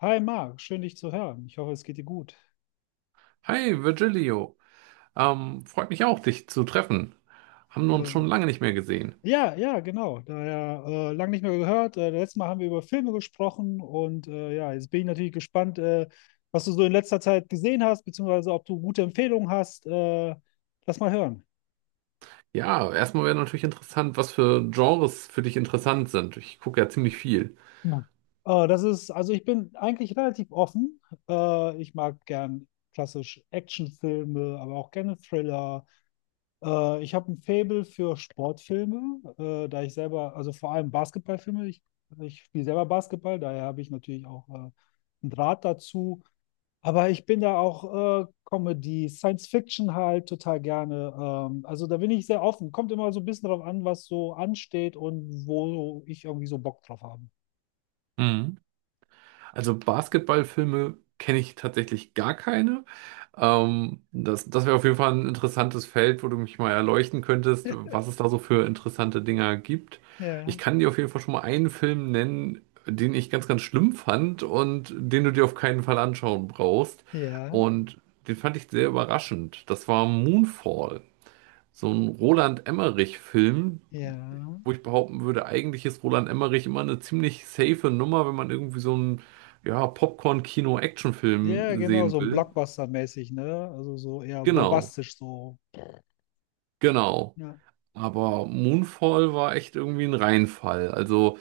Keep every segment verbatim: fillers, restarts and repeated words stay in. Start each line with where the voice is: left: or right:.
left: Hi Marc, schön dich zu hören. Ich hoffe, es geht dir gut.
right: Hi Virgilio, ähm, freut mich auch, dich zu treffen. Haben wir uns
left: Äh,
right: schon lange nicht mehr gesehen.
left: ja, ja, genau. Daher äh, lang nicht mehr gehört. Äh, letztes Mal haben wir über Filme gesprochen und äh, ja, jetzt bin ich natürlich gespannt, äh, was du so in letzter Zeit gesehen hast, beziehungsweise ob du gute Empfehlungen hast. Äh, lass mal hören.
right: Ja, erstmal wäre natürlich interessant, was für Genres für dich interessant sind. Ich gucke ja ziemlich viel.
left: Ja. Äh, das ist, also ich bin eigentlich relativ offen. Äh, ich mag gern klassisch Actionfilme, aber auch gerne Thriller. Äh, ich habe ein Faible für Sportfilme, äh, da ich selber, also vor allem Basketballfilme, ich, ich spiele selber Basketball, daher habe ich natürlich auch äh, einen Draht dazu. Aber ich bin da auch äh, Comedy, Science Fiction halt total gerne. Ähm, also da bin ich sehr offen. Kommt immer so ein bisschen drauf an, was so ansteht und wo ich irgendwie so Bock drauf habe.
right: Also Basketballfilme kenne ich tatsächlich gar keine. Ähm, das das wäre auf jeden Fall ein interessantes Feld, wo du mich mal erleuchten könntest, was es da so für interessante Dinger gibt. Ich
left: Ja,
right: kann dir auf jeden Fall schon mal einen Film nennen, den ich ganz, ganz schlimm fand und den du dir auf keinen Fall anschauen brauchst.
left: ja,
right: Und den fand ich sehr überraschend. Das war Moonfall, so ein Roland Emmerich-Film,
left: ja.
right: wo ich behaupten würde, eigentlich ist Roland Emmerich immer eine ziemlich safe Nummer, wenn man irgendwie so einen, ja,
left: Ja,
right: Popcorn-Kino-Actionfilm
left: genau, so
right: sehen
left: ein
right: will.
left: Blockbuster-mäßig, ne? Also so eher
right: Genau,
left: bombastisch so.
right: genau.
left: Ja.
right: Aber Moonfall war echt irgendwie ein Reinfall. Also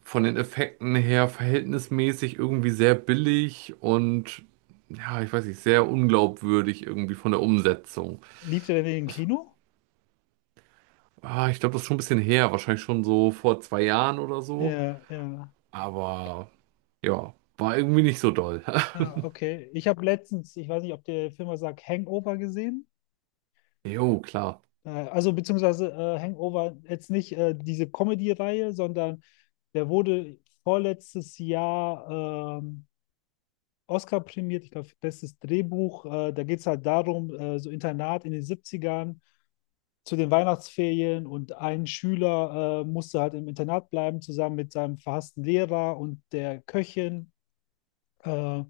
right: von den Effekten her verhältnismäßig irgendwie sehr billig und ja, ich weiß nicht, sehr unglaubwürdig irgendwie von der Umsetzung.
left: Lief der denn im Kino?
right: Ah, ich glaube, das ist schon ein bisschen her, wahrscheinlich schon so vor zwei Jahren oder so.
left: Ja, ja.
right: Aber ja, war irgendwie nicht so doll.
left: Ah, okay. Ich habe letztens, ich weiß nicht, ob der Film was sagt, Hangover gesehen.
right: Jo, klar.
left: Äh, also beziehungsweise äh, Hangover jetzt nicht äh, diese Comedy-Reihe, sondern der wurde vorletztes Jahr ähm, Oscar prämiert, ich glaube, bestes Drehbuch. Äh, da geht es halt darum, äh, so Internat in den Siebzigern zu den Weihnachtsferien und ein Schüler äh, musste halt im Internat bleiben, zusammen mit seinem verhassten Lehrer und der Köchin. Äh,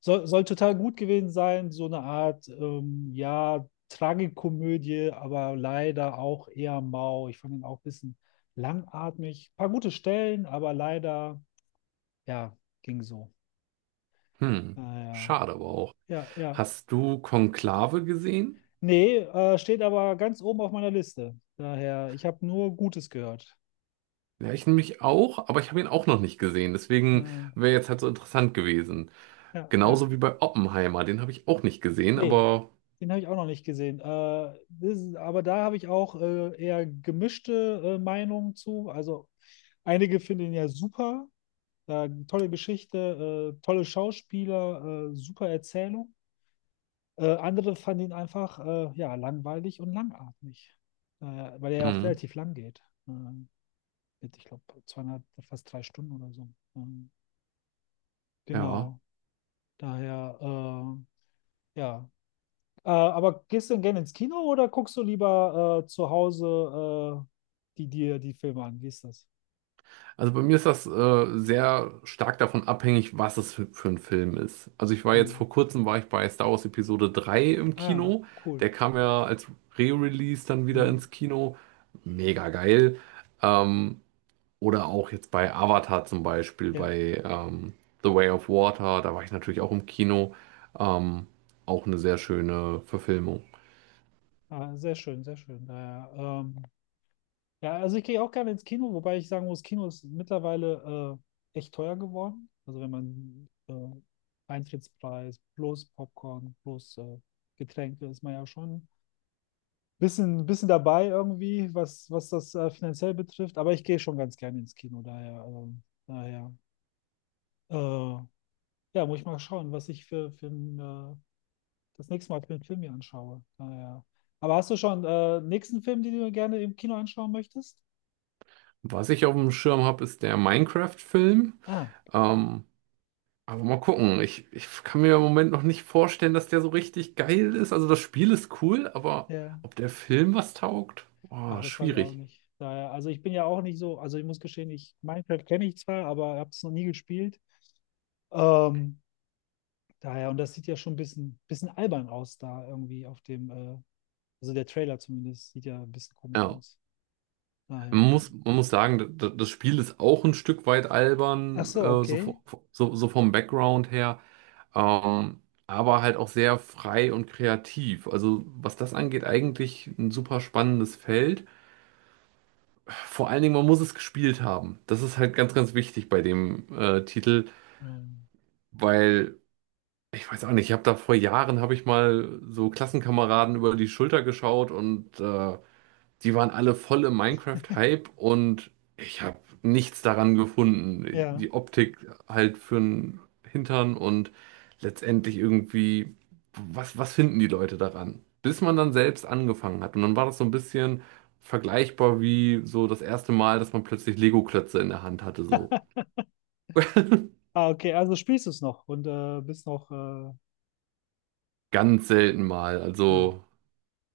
left: soll, Soll total gut gewesen sein, so eine Art, ähm, ja, Tragikomödie, aber leider auch eher mau. Ich fand ihn auch ein bisschen langatmig. Paar gute Stellen, aber leider, ja, ging so.
right: Hm,
left: Naja,
right: schade aber auch.
left: ja, ja.
right: Hast du Konklave gesehen?
left: Nee, äh, steht aber ganz oben auf meiner Liste. Daher, ich habe nur Gutes gehört.
right: Ja, ich nämlich auch, aber ich habe ihn auch noch nicht gesehen. Deswegen
left: Äh,
right: wäre jetzt halt so interessant gewesen.
left: ja, ja.
right: Genauso wie bei Oppenheimer, den habe ich auch nicht gesehen,
left: Nee,
right: aber
left: den habe ich auch noch nicht gesehen. Äh, das ist, aber da habe ich auch äh, eher gemischte äh, Meinungen zu. Also einige finden ihn ja super. Äh, tolle Geschichte, äh, tolle Schauspieler, äh, super Erzählung. Äh, andere fanden ihn einfach äh, ja, langweilig und langatmig, äh, weil er ja auch
right: hm,
left: relativ lang geht. Äh, mit, ich glaube, zweieinhalb, fast drei Stunden oder so. Ähm,
right: ja.
left: genau. Daher, äh, ja, Äh, aber gehst du denn gerne ins Kino oder guckst du lieber äh, zu Hause äh, die dir die Filme an? Wie ist das?
right: Also bei mir ist das äh, sehr stark davon abhängig, was es für, für ein Film ist. Also ich war jetzt
left: Hm.
right: vor kurzem war ich bei Star Wars Episode drei im
left: Ah,
right: Kino.
left: cool.
right: Der kam ja als Re-Release dann wieder
left: Hm.
right: ins Kino. Mega geil. Ähm, Oder auch jetzt bei Avatar zum Beispiel,
left: Ja,
right: bei ähm, The Way of Water, da war ich natürlich auch im Kino. Ähm, auch eine sehr schöne Verfilmung.
left: ah, sehr schön, sehr schön. Naja, ähm, ja, also ich gehe auch gerne ins Kino, wobei ich sagen muss, Kino ist mittlerweile äh, echt teuer geworden. Also wenn man äh, Eintrittspreis plus Popcorn plus äh, Getränke ist man ja schon bisschen, bisschen dabei irgendwie, was, was das äh, finanziell betrifft, aber ich gehe schon ganz gerne ins Kino, daher, ähm, daher. Äh, ja, muss ich mal schauen, was ich für, für ein, äh, das nächste Mal für einen Film hier anschaue. Daher. Aber hast du schon äh, nächsten Film, den du gerne im Kino anschauen möchtest?
right: Was ich auf dem Schirm habe, ist der Minecraft-Film.
left: Ah,
right: Ähm, aber mal gucken. Ich, ich kann mir im Moment noch nicht vorstellen, dass der so richtig geil ist. Also das Spiel ist cool, aber
left: ja.
right: ob der Film was taugt?
left: Ach,
right: Oh,
left: das weiß ich auch
right: schwierig.
left: nicht. Daher, also ich bin ja auch nicht so, also ich muss gestehen, ich Minecraft kenne ich zwar, aber habe es noch nie gespielt. Ähm, Daher, und das sieht ja schon ein bisschen, bisschen albern aus da irgendwie auf dem äh, also der Trailer zumindest sieht ja ein bisschen komisch
right: Ja.
left: aus. Daher,
right: Man
left: ja.
right: muss, man muss sagen, d- das Spiel ist auch ein Stück weit
left: Ach
right: albern,
left: so,
right: äh, so,
left: okay.
right: vo- so, so vom Background her, ähm, aber halt auch sehr frei und kreativ. Also was das angeht, eigentlich ein super spannendes Feld. Vor allen Dingen, man muss es gespielt haben. Das ist halt ganz, ganz wichtig bei dem äh, Titel,
left: Ähm,
right: weil ich weiß auch nicht, ich habe da vor Jahren, habe ich mal so Klassenkameraden über die Schulter geschaut und äh, die waren alle voll im Minecraft-Hype und ich habe nichts daran gefunden.
left: ja.
right: Die Optik halt für den Hintern und letztendlich irgendwie, was, was finden die Leute daran? Bis man dann selbst angefangen hat. Und dann war das so ein bisschen vergleichbar wie so das erste Mal, dass man plötzlich Lego-Klötze in der Hand hatte, so.
left: Ah, okay, also spielst du es noch und äh, bist noch. Äh,
right: Ganz selten mal.
left: ja,
right: Also,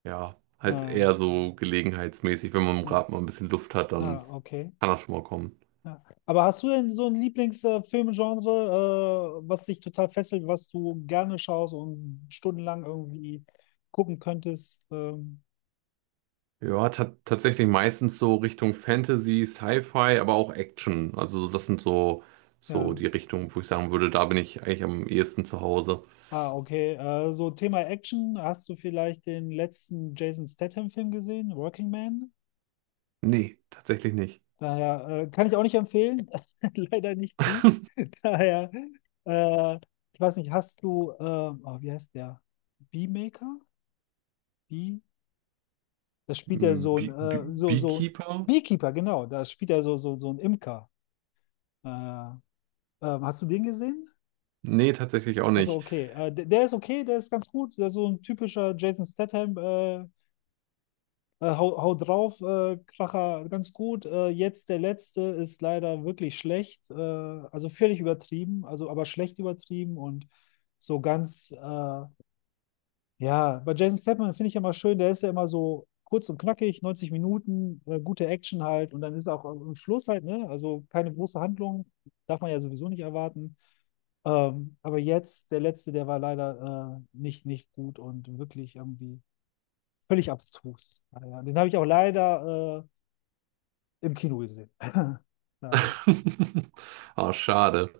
right: ja, halt
left: äh,
right: eher so gelegenheitsmäßig. Wenn man im
left: ja.
right: Rad mal ein bisschen Luft hat, dann
left: Ah, okay.
right: kann das schon mal kommen.
left: Ja. Aber hast du denn so ein Lieblingsfilmgenre, äh, was dich total fesselt, was du gerne schaust und stundenlang irgendwie gucken könntest? Ähm,
right: Ja, ta tatsächlich meistens so Richtung Fantasy, Sci-Fi, aber auch Action. Also das sind so, so
left: ja.
right: die Richtungen, wo ich sagen würde, da bin ich eigentlich am ehesten zu Hause.
left: Ah, okay. Äh, so Thema Action. Hast du vielleicht den letzten Jason Statham-Film gesehen, Working Man?
right: Nee, tatsächlich nicht.
left: Daher äh, kann ich auch nicht empfehlen. Leider nicht gut. Daher, äh, ich weiß nicht, hast du, äh, oh, wie heißt der? Beemaker? Bee? Das spielt ja
right: Hm,
left: so ein,
right: Bee Bee
left: äh, so, so, ein
right: Beekeeper?
left: Beekeeper, genau. Da spielt er so, so, so ein Imker. Äh, ähm, hast du den gesehen?
right: Nee, tatsächlich auch
left: Also,
right: nicht.
left: okay. Äh, der, der ist okay, der ist ganz gut. Der ist so ein typischer Jason Statham, äh, Äh, hau, hau drauf, äh, Kracher, ganz gut. Äh, jetzt der letzte ist leider wirklich schlecht. Äh, also völlig übertrieben, also aber schlecht übertrieben und so ganz, äh, ja, bei Jason Statham finde ich immer schön, der ist ja immer so kurz und knackig, neunzig Minuten, äh, gute Action halt und dann ist auch am Schluss halt, ne? Also keine große Handlung, darf man ja sowieso nicht erwarten. Ähm, aber jetzt, der letzte, der war leider äh, nicht, nicht gut und wirklich irgendwie völlig abstrus. Ja, ja, den habe ich auch leider äh, im Kino gesehen. Naja.
right: Ah, schade.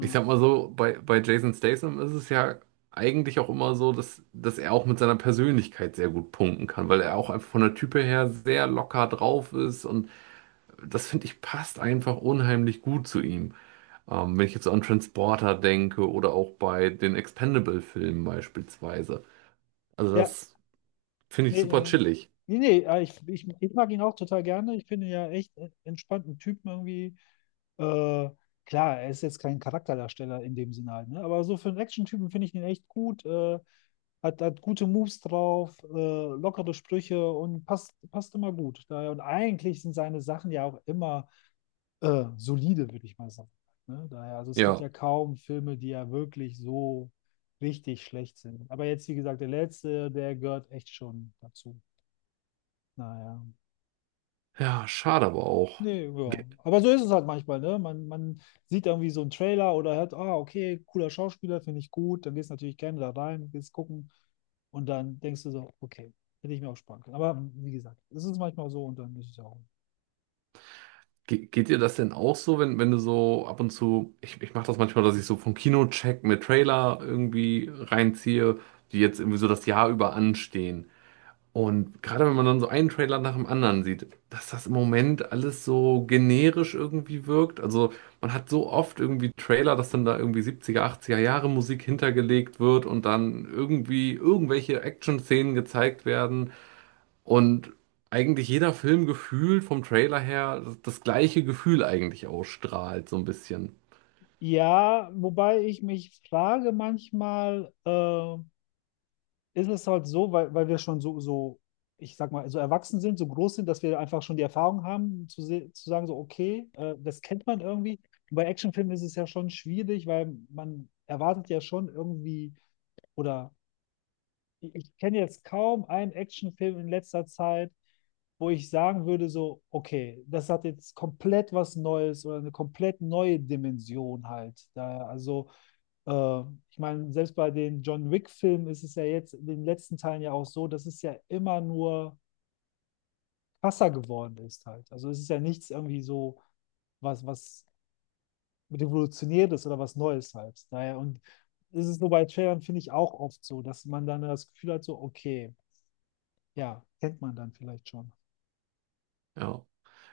right: Ich sag mal so, bei, bei Jason Statham ist es ja eigentlich auch immer so, dass, dass er auch mit seiner Persönlichkeit sehr gut punkten kann, weil er auch einfach von der Type her sehr locker drauf ist und das finde ich passt einfach unheimlich gut zu ihm. Ähm, wenn ich jetzt so an Transporter denke oder auch bei den Expendable-Filmen beispielsweise. Also
left: ja
right: das finde ich
left: nee,
right: super
left: äh,
right: chillig.
left: nee, nee, äh, ich, ich, ich mag ihn auch total gerne. Ich finde ihn ja echt äh, entspannten Typen irgendwie. Äh, klar, er ist jetzt kein Charakterdarsteller in dem Sinne halt, ne? Aber so für einen Action-Typen finde ich ihn echt gut. Äh, hat, hat gute Moves drauf, äh, lockere Sprüche und passt, passt immer gut. Daher, und eigentlich sind seine Sachen ja auch immer äh, solide, würde ich mal sagen. Ne? Daher, also es gibt
right: Ja,
left: ja kaum Filme, die ja wirklich so richtig schlecht sind. Aber jetzt, wie gesagt, der letzte, der gehört echt schon dazu. Naja.
right: ja, schade aber auch.
left: Nee, ja.
right: Ge
left: Aber so ist es halt manchmal, ne? Man, man sieht irgendwie so einen Trailer oder hört, ah, okay, cooler Schauspieler, finde ich gut. Dann gehst du natürlich gerne da rein, gehst gucken. Und dann denkst du so, okay, hätte ich mir auch sparen können. Aber wie gesagt, es ist manchmal so und dann ist es ja auch.
right: ge geht dir das denn auch so, wenn, wenn du so ab und zu, ich, ich mache das manchmal, dass ich so vom Kinocheck mit Trailer irgendwie reinziehe, die jetzt irgendwie so das Jahr über anstehen. Und gerade wenn man dann so einen Trailer nach dem anderen sieht, dass das im Moment alles so generisch irgendwie wirkt. Also man hat so oft irgendwie Trailer, dass dann da irgendwie siebziger, achtziger Jahre Musik hintergelegt wird und dann irgendwie irgendwelche Action-Szenen gezeigt werden. Und eigentlich jeder Film gefühlt vom Trailer her das, das gleiche Gefühl eigentlich ausstrahlt, so ein bisschen.
left: Ja, wobei ich mich frage manchmal, äh, ist es halt so, weil, weil wir schon so, so, ich sag mal, so erwachsen sind, so groß sind, dass wir einfach schon die Erfahrung haben, zu, se- zu sagen, so, okay, äh, das kennt man irgendwie. Und bei Actionfilmen ist es ja schon schwierig, weil man erwartet ja schon irgendwie, oder ich, ich kenne jetzt kaum einen Actionfilm in letzter Zeit, wo ich sagen würde, so, okay, das hat jetzt komplett was Neues oder eine komplett neue Dimension halt. Da, also äh, ich meine, selbst bei den John Wick-Filmen ist es ja jetzt in den letzten Teilen ja auch so, dass es ja immer nur krasser geworden ist halt. Also es ist ja nichts irgendwie so, was, was Revolutionäres oder was Neues halt. Daher, und es ist nur bei Trailern, finde ich, auch oft so, dass man dann das Gefühl hat, so, okay, ja, kennt man dann vielleicht schon.
right: Ja.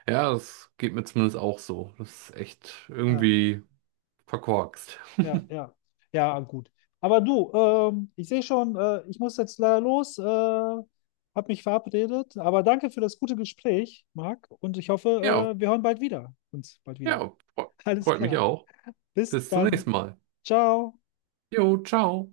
right: Ja, das geht mir zumindest auch so. Das ist echt
left: Ja.
right: irgendwie verkorkst.
left: Ja, ja, ja, gut. Aber du, ähm, ich sehe schon, äh, ich muss jetzt leider los, äh, habe mich verabredet. Aber danke für das gute Gespräch, Marc. Und ich
right: Ja,
left: hoffe, äh, wir hören bald wieder. Uns bald wieder.
right: Ja, fre-
left: Alles
right: freut mich
left: klar.
right: auch.
left: Bis
right: Bis zum nächsten
left: dann.
right: Mal.
left: Ciao.
right: Jo, ciao.